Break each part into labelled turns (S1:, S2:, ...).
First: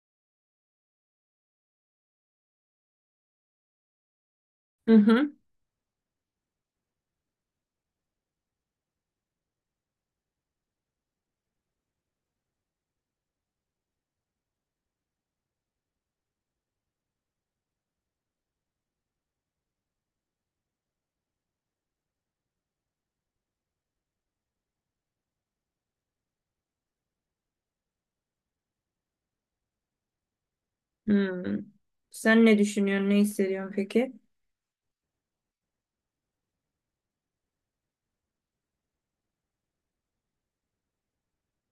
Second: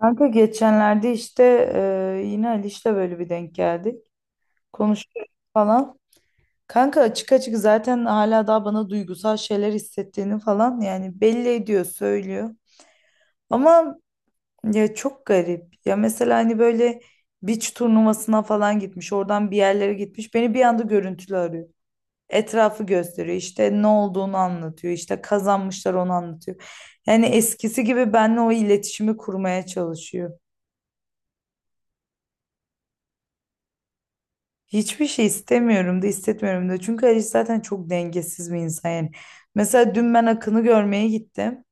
S1: Kanka geçenlerde işte yine Ali işte böyle bir denk geldik.
S2: Hı
S1: Konuştuk
S2: hı.
S1: falan. Kanka açık açık zaten hala daha bana duygusal şeyler hissettiğini falan yani belli ediyor, söylüyor. Ama ya çok garip. Ya mesela hani böyle beach turnuvasına falan gitmiş, oradan bir yerlere gitmiş. Beni bir anda görüntülü arıyor. Etrafı gösteriyor. İşte ne olduğunu anlatıyor. İşte kazanmışlar, onu anlatıyor. Yani eskisi gibi benimle o iletişimi kurmaya çalışıyor.
S2: Hmm. Sen ne düşünüyorsun, ne hissediyorsun peki?
S1: Hiçbir şey istemiyorum da hissetmiyorum da. Çünkü Ali zaten çok dengesiz bir insan yani. Mesela dün ben Akın'ı görmeye gittim.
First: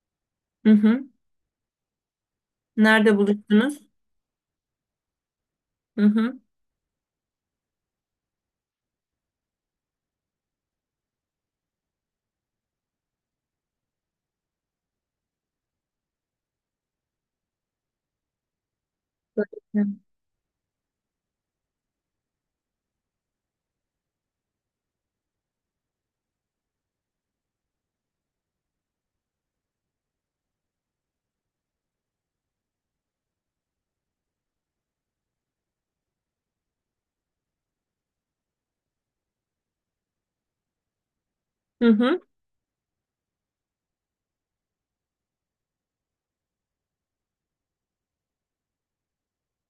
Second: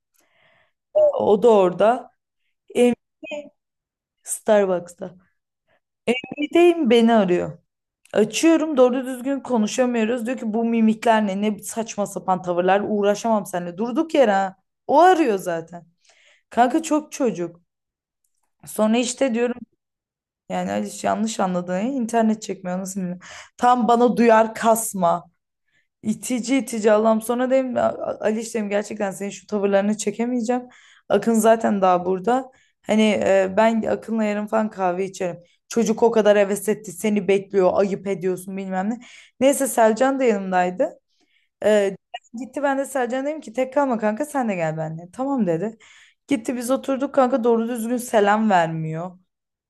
S2: Hı hı.
S1: O da orada. Em
S2: Nerede buluştunuz?
S1: Starbucks'ta.
S2: Hı hı.
S1: Gideyim, beni arıyor. Açıyorum, doğru düzgün konuşamıyoruz. Diyor ki bu mimikler ne saçma sapan tavırlar, uğraşamam seninle. Durduk yere, ha. O arıyor zaten. Kanka çok çocuk. Sonra işte diyorum,
S2: Böyle.
S1: yani Aliş yanlış anladın. Ya, İnternet çekmiyor, nasıl bilmiyorum. Tam bana duyar kasma. İtici itici Allah'ım. Sonra dedim, Ali, işlerim gerçekten, senin şu tavırlarını çekemeyeceğim. Akın zaten daha burada. Hani, ben Akın'la yarın falan kahve içerim. Çocuk o kadar heves etti, seni bekliyor, ayıp ediyorsun, bilmem ne." Neyse, Selcan da yanımdaydı.
S2: Hı
S1: E,
S2: hı.
S1: gitti ben de Selcan, dedim ki, tek kalma kanka, sen de gel benimle. Tamam dedi. Gitti, biz oturduk, kanka doğru düzgün selam vermiyor.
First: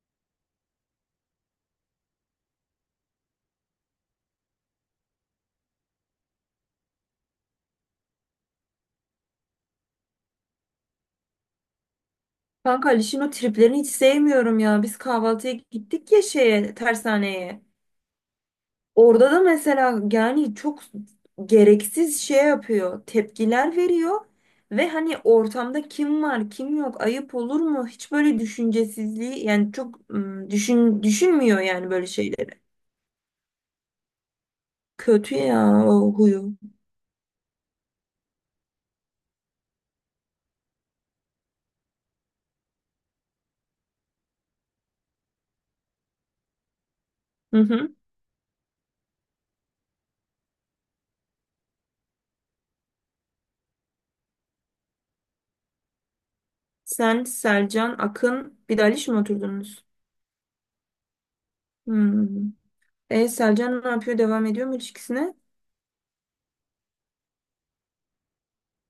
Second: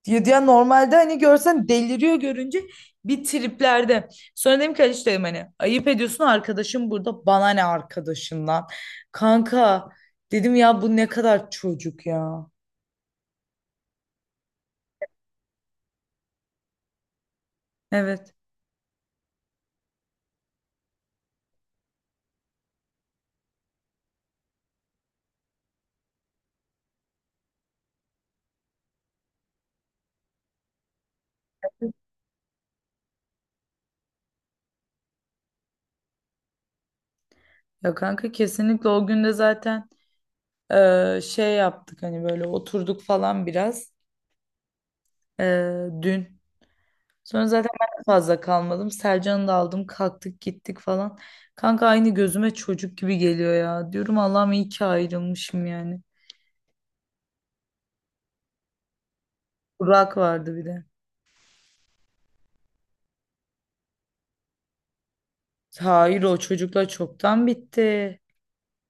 S1: Diyor ya, normalde hani görsen deliriyor görünce, bir triplerde. Sonra dedim ki Aliç, dedim hani ayıp ediyorsun, arkadaşım burada, bana ne arkadaşından. Kanka, dedim ya, bu ne kadar çocuk ya.
S2: Kanka Aliş'in o triplerini hiç sevmiyorum ya. Biz kahvaltıya gittik ya şeye, tersaneye.
S1: Evet,
S2: Orada da mesela yani çok gereksiz şey yapıyor. Tepkiler veriyor. Ve hani ortamda kim var, kim yok, ayıp olur mu? Hiç böyle düşüncesizliği yani çok düşünmüyor yani böyle şeyleri. Kötü ya o huyu.
S1: ya kanka kesinlikle. O gün de zaten şey yaptık, hani böyle oturduk falan biraz, e, dün. Sonra
S2: Hı
S1: zaten
S2: hı.
S1: ben de fazla kalmadım. Sercan'ı da aldım, kalktık gittik falan. Kanka aynı, gözüme çocuk gibi geliyor ya. Diyorum Allah'ım, iyi ki ayrılmışım yani.
S2: Sen, Selcan, Akın, bir de Aliş mi oturdunuz?
S1: Burak vardı bir de.
S2: Hmm. Selcan ne yapıyor? Devam ediyor mu ilişkisine?
S1: Hayır, o çocuklar çoktan bitti.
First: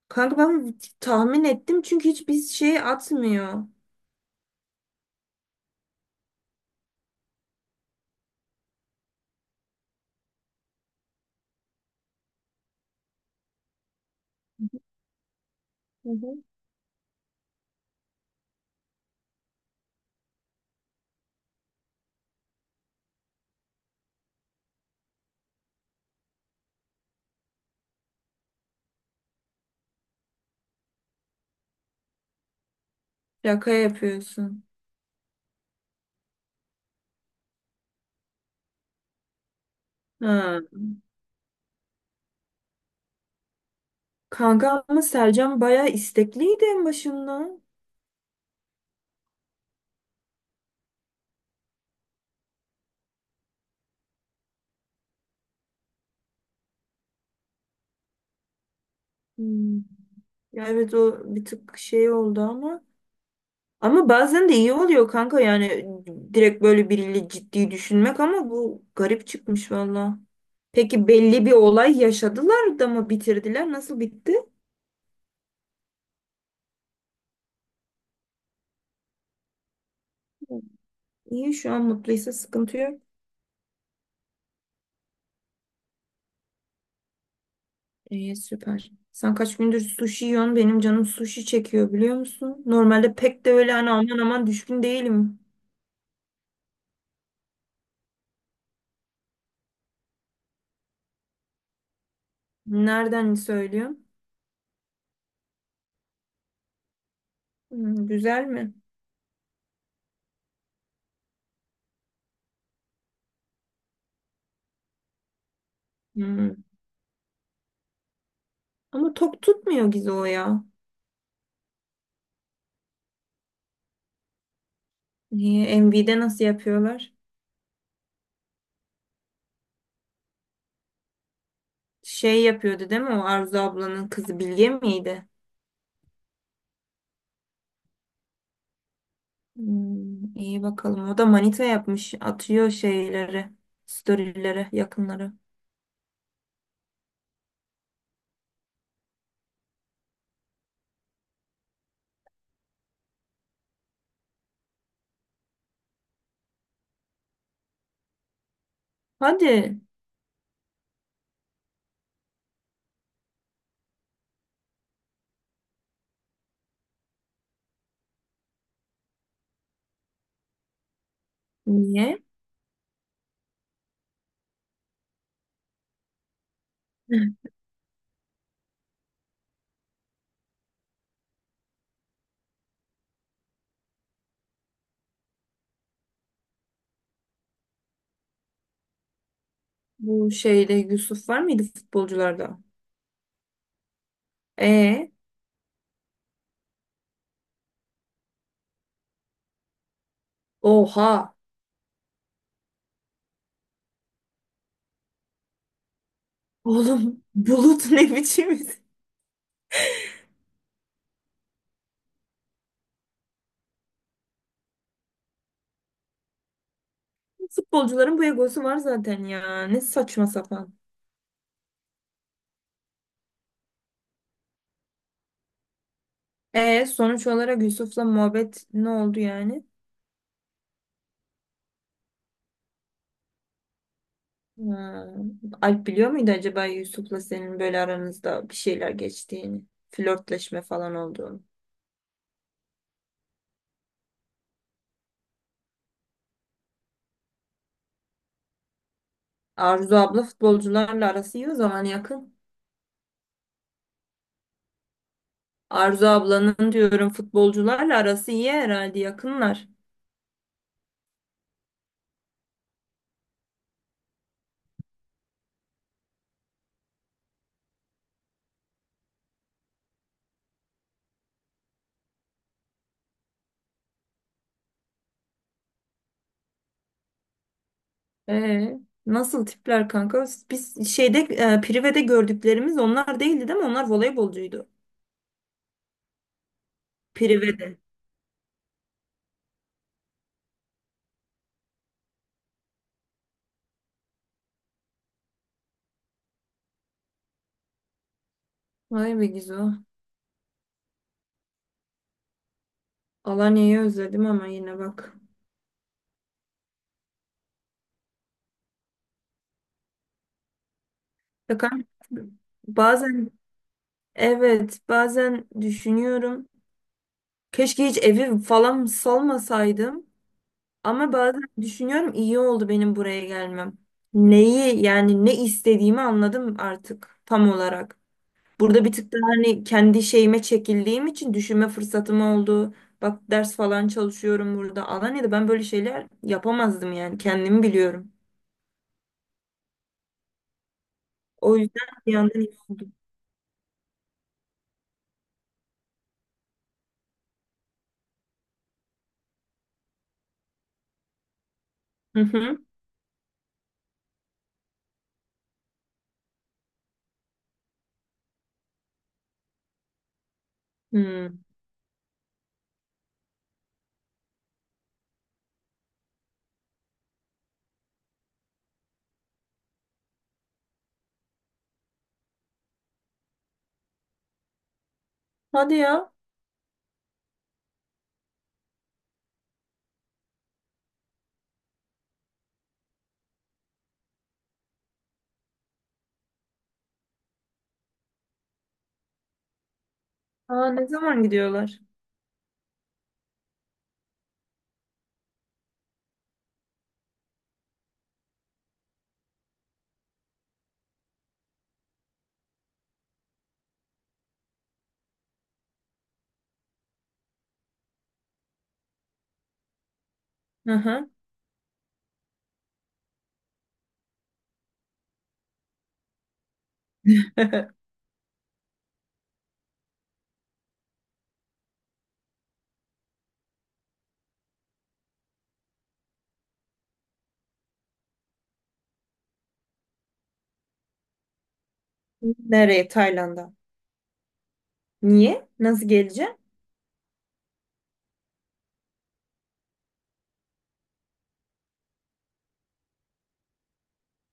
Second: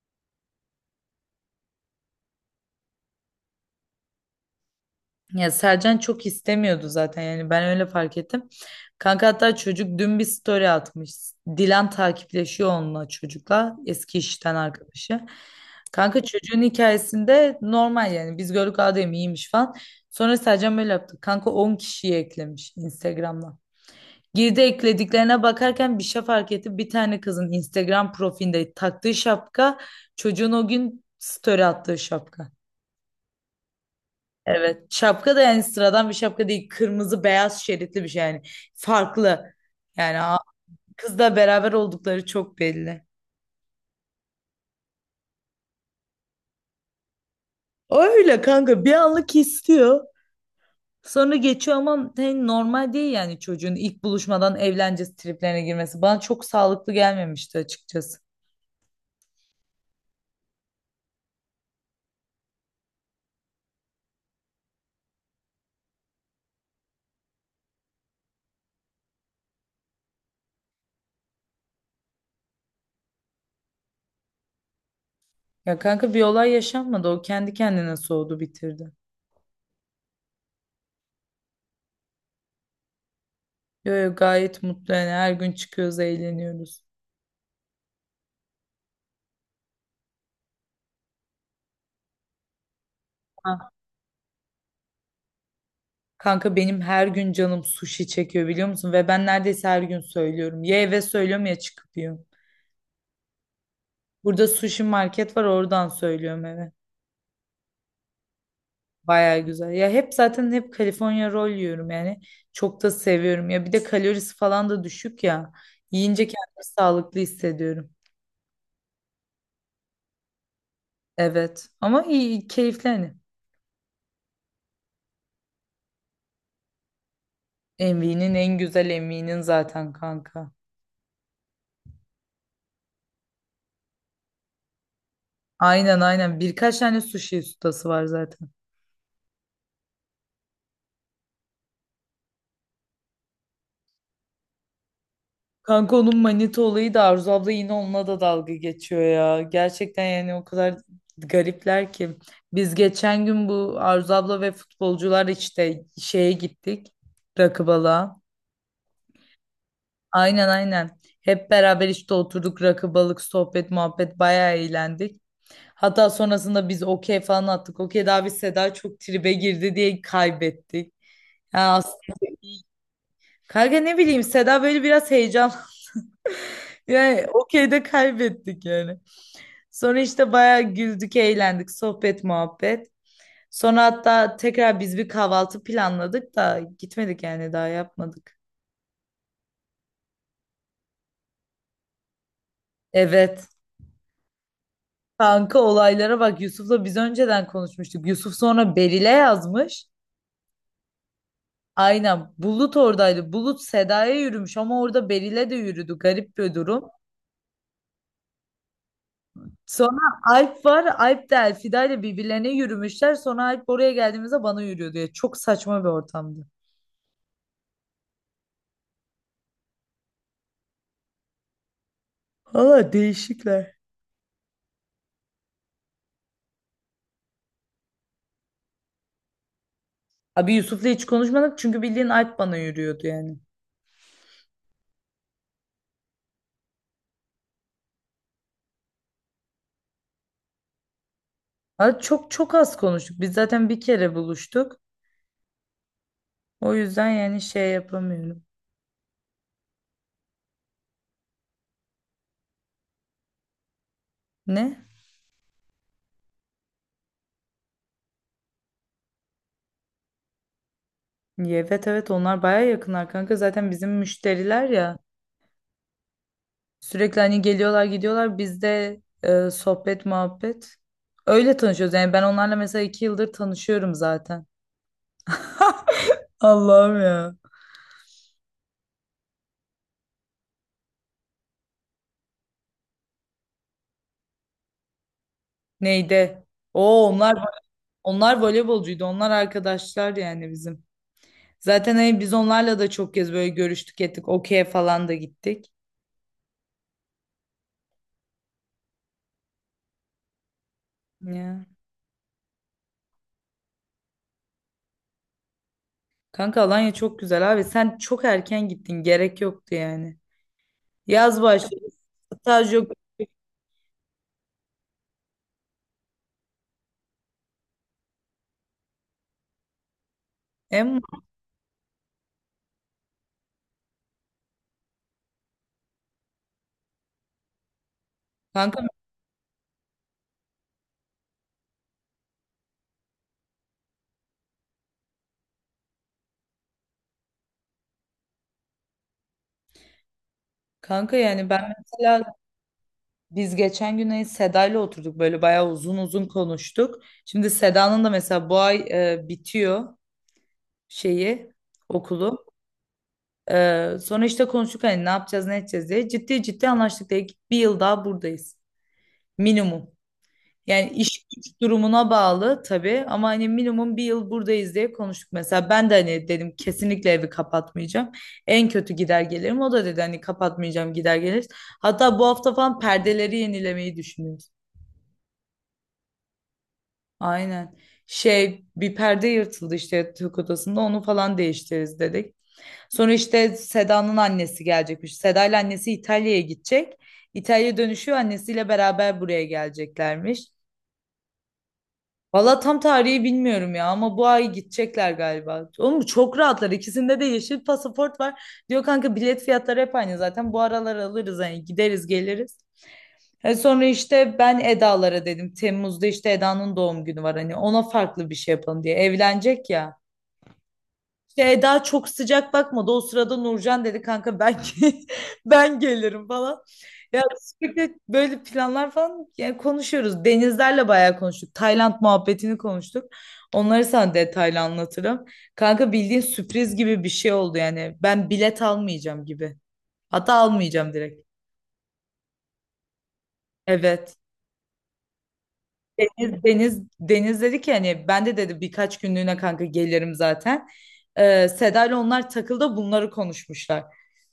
S2: Kanka ben tahmin ettim çünkü hiçbir şey atmıyor. Hı
S1: Ya Sercan çok istemiyordu zaten, yani ben öyle fark ettim. Kanka hatta çocuk dün bir story atmış. Dilan takipleşiyor onunla, çocukla eski işten arkadaşı. Kanka
S2: hı.
S1: çocuğun hikayesinde normal yani, biz gördük, adem iyiymiş falan. Sonra Sercan böyle yaptı. Kanka 10 kişiyi eklemiş Instagram'dan. Girdi, eklediklerine bakarken bir şey fark etti. Bir tane kızın Instagram profilinde taktığı şapka, çocuğun o gün story attığı şapka.
S2: Şaka yapıyorsun.
S1: Evet. Şapka da yani sıradan bir şapka değil. Kırmızı beyaz şeritli bir şey yani. Farklı. Yani
S2: Ha.
S1: kızla beraber oldukları çok belli.
S2: Kanka ama Selcan bayağı istekliydi en başında.
S1: Öyle kanka, bir anlık istiyor. Sonra geçiyor ama hani normal değil yani, çocuğun ilk buluşmadan evlence triplerine girmesi. Bana çok sağlıklı gelmemişti açıkçası.
S2: Hmm. Ya evet o bir tık şey oldu ama. Ama bazen de iyi oluyor kanka yani direkt böyle biriyle ciddi düşünmek ama bu garip çıkmış valla. Peki belli bir olay yaşadılar da mı bitirdiler? Nasıl bitti?
S1: Ya kanka, bir olay yaşanmadı. O kendi kendine soğudu, bitirdi.
S2: İyi şu an mutluysa sıkıntı yok.
S1: Yo, yo, gayet mutlu yani, her gün çıkıyoruz, eğleniyoruz.
S2: İyi süper. Sen kaç gündür sushi yiyorsun? Benim canım sushi çekiyor biliyor musun? Normalde pek de
S1: Ha,
S2: öyle hani aman aman düşkün değilim.
S1: kanka benim her gün canım sushi çekiyor, biliyor musun? Ve ben neredeyse her gün söylüyorum. Ya eve söylüyorum, ya çıkıp yiyorum.
S2: Nereden söylüyorsun?
S1: Burada sushi market var, oradan söylüyorum eve.
S2: Hmm, güzel mi?
S1: Baya güzel. Ya hep zaten, hep California roll yiyorum yani. Çok da seviyorum. Ya bir de kalorisi falan da düşük ya. Yiyince
S2: Hmm.
S1: kendimi sağlıklı hissediyorum.
S2: Ama tok tutmuyor Gizo ya.
S1: Evet. Ama iyi, keyifli hani.
S2: Niye? MV'de nasıl yapıyorlar?
S1: Envy'nin en güzel, Envy'nin zaten kanka.
S2: Şey yapıyordu değil mi o Arzu ablanın kızı Bilge miydi?
S1: Aynen, aynen. Birkaç tane sushi ustası var zaten.
S2: Hmm, iyi bakalım. O da manita yapmış. Atıyor şeyleri, storylere, yakınları.
S1: Kanka onun manita olayı da, Arzu abla yine onunla da dalga geçiyor ya. Gerçekten yani o kadar garipler ki. Biz geçen gün bu Arzu abla ve futbolcular işte şeye gittik. Rakı balığa.
S2: Hadi.
S1: Aynen, aynen. Hep beraber işte oturduk, rakı balık, sohbet muhabbet, bayağı eğlendik. Hatta sonrasında biz okey falan attık. Okey daha bir, Seda çok tribe girdi diye kaybettik. Ya as-
S2: Niye?
S1: Kanka ne bileyim, Seda böyle biraz heyecan. Yani okeyde kaybettik yani. Sonra işte bayağı güldük, eğlendik, sohbet, muhabbet. Sonra hatta tekrar biz bir kahvaltı planladık da gitmedik, yani daha yapmadık.
S2: Bu şeyde Yusuf var mıydı futbolcularda?
S1: Evet.
S2: E,
S1: Kanka olaylara bak, Yusuf'la biz önceden konuşmuştuk. Yusuf sonra Beril'e yazmış.
S2: oha.
S1: Aynen. Bulut oradaydı. Bulut Seda'ya yürümüş ama orada Beril'e de yürüdü. Garip bir durum.
S2: Oğlum Bulut ne biçim isim?
S1: Sonra Alp var. Alp de Elfida ile birbirlerine yürümüşler. Sonra Alp, oraya geldiğimizde bana yürüyor diye. Çok saçma bir ortamdı.
S2: Futbolcuların bu egosu var zaten ya. Ne saçma sapan.
S1: Valla değişikler.
S2: E sonuç olarak Yusuf'la muhabbet ne oldu yani?
S1: Abi Yusuf'la hiç konuşmadık, çünkü bildiğin Alp bana yürüyordu yani.
S2: Ha. Alp biliyor muydu acaba Yusuf'la senin böyle aranızda bir şeyler geçtiğini? Flörtleşme falan olduğunu.
S1: Abi çok çok az konuştuk. Biz zaten bir kere buluştuk. O yüzden yani şey yapamıyorum.
S2: Arzu abla futbolcularla arası iyi o zaman yakın.
S1: Ne?
S2: Arzu ablanın diyorum futbolcularla arası iyi herhalde yakınlar.
S1: Evet, evet, onlar baya yakınlar kanka. Zaten bizim müşteriler ya. Sürekli hani geliyorlar, gidiyorlar. Biz de sohbet muhabbet. Öyle tanışıyoruz. Yani ben onlarla mesela 2 yıldır tanışıyorum zaten. Allah'ım ya.
S2: Ee, nasıl tipler kanka? Biz şeyde Prive'de gördüklerimiz onlar değildi değil mi? Onlar voleybolcuydu.
S1: Neydi? Oo, onlar
S2: Prive'de.
S1: onlar voleybolcuydu. Onlar arkadaşlar yani bizim. Zaten hani biz onlarla da çok kez böyle görüştük, ettik. Okey'e falan da gittik.
S2: Vay be Gizo.
S1: Ya.
S2: Alanya'yı özledim ama yine bak.
S1: Kanka Alanya çok güzel abi. Sen çok erken gittin. Gerek yoktu yani. Yaz
S2: Ya
S1: başladı.
S2: kanka,
S1: Staj yok.
S2: bazen evet bazen düşünüyorum. Keşke hiç evi falan salmasaydım.
S1: Em
S2: Ama bazen düşünüyorum iyi oldu benim buraya gelmem. Neyi yani ne istediğimi anladım artık tam olarak.
S1: kanka
S2: Burada bir tık daha hani kendi şeyime çekildiğim için düşünme fırsatım oldu. Bak ders falan çalışıyorum burada. Alanya'da ben böyle şeyler yapamazdım yani kendimi biliyorum.
S1: kanka yani
S2: O
S1: ben
S2: yüzden bir
S1: mesela,
S2: yandan iyi oldu.
S1: biz geçen gün hani Seda'yla oturduk, böyle bayağı uzun uzun konuştuk. Şimdi Seda'nın da mesela bu ay bitiyor şeyi,
S2: Hı
S1: okulu.
S2: hı.
S1: Sonra işte konuştuk hani ne yapacağız, ne edeceğiz diye. Ciddi ciddi anlaştık, dedik ki bir yıl daha buradayız. Minimum. Yani iş
S2: Hmm.
S1: güç durumuna bağlı tabii, ama hani minimum bir yıl buradayız diye konuştuk. Mesela ben de hani dedim, kesinlikle evi kapatmayacağım. En kötü gider gelirim. O da dedi hani kapatmayacağım, gider geliriz. Hatta bu hafta falan perdeleri yenilemeyi düşünüyoruz.
S2: Hadi ya.
S1: Aynen. Şey, bir perde yırtıldı işte yatak odasında, onu falan değiştiririz dedik. Sonra işte Seda'nın annesi gelecekmiş. Seda annesi İtalya'ya gidecek. İtalya dönüşüyor annesiyle beraber buraya geleceklermiş.
S2: Aa, ne zaman gidiyorlar?
S1: Valla tam tarihi bilmiyorum ya, ama bu ay gidecekler galiba. Oğlum çok rahatlar. İkisinde de yeşil pasaport var. Diyor kanka, bilet fiyatları hep aynı zaten. Bu aralar alırız hani, gideriz geliriz. E sonra işte ben Eda'lara dedim. Temmuz'da işte Eda'nın doğum günü var, hani ona farklı bir şey yapalım diye. Evlenecek ya.
S2: Hı hı.
S1: İşte Eda çok sıcak bakmadı. O sırada Nurcan dedi, kanka ben gelirim falan. Ya sürekli böyle planlar falan yani konuşuyoruz. Denizlerle bayağı konuştuk. Tayland muhabbetini konuştuk. Onları sana detaylı anlatırım. Kanka bildiğin sürpriz gibi bir şey oldu yani. Ben bilet almayacağım gibi. Hatta almayacağım direkt.
S2: Nereye? Tayland'a.
S1: Evet.
S2: Niye? Nasıl geleceğim?
S1: Deniz dedi ki, hani ben de dedi birkaç günlüğüne kanka gelirim zaten. Seda ile onlar takıldı, bunları konuşmuşlar.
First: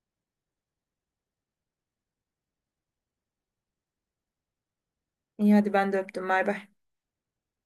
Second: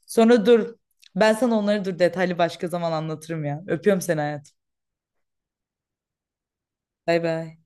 S1: Sonra dur, ben sana onları dur detaylı başka zaman anlatırım ya. Öpüyorum seni hayatım.
S2: İyi hadi ben de öptüm. Bay bay.
S1: Bay bay.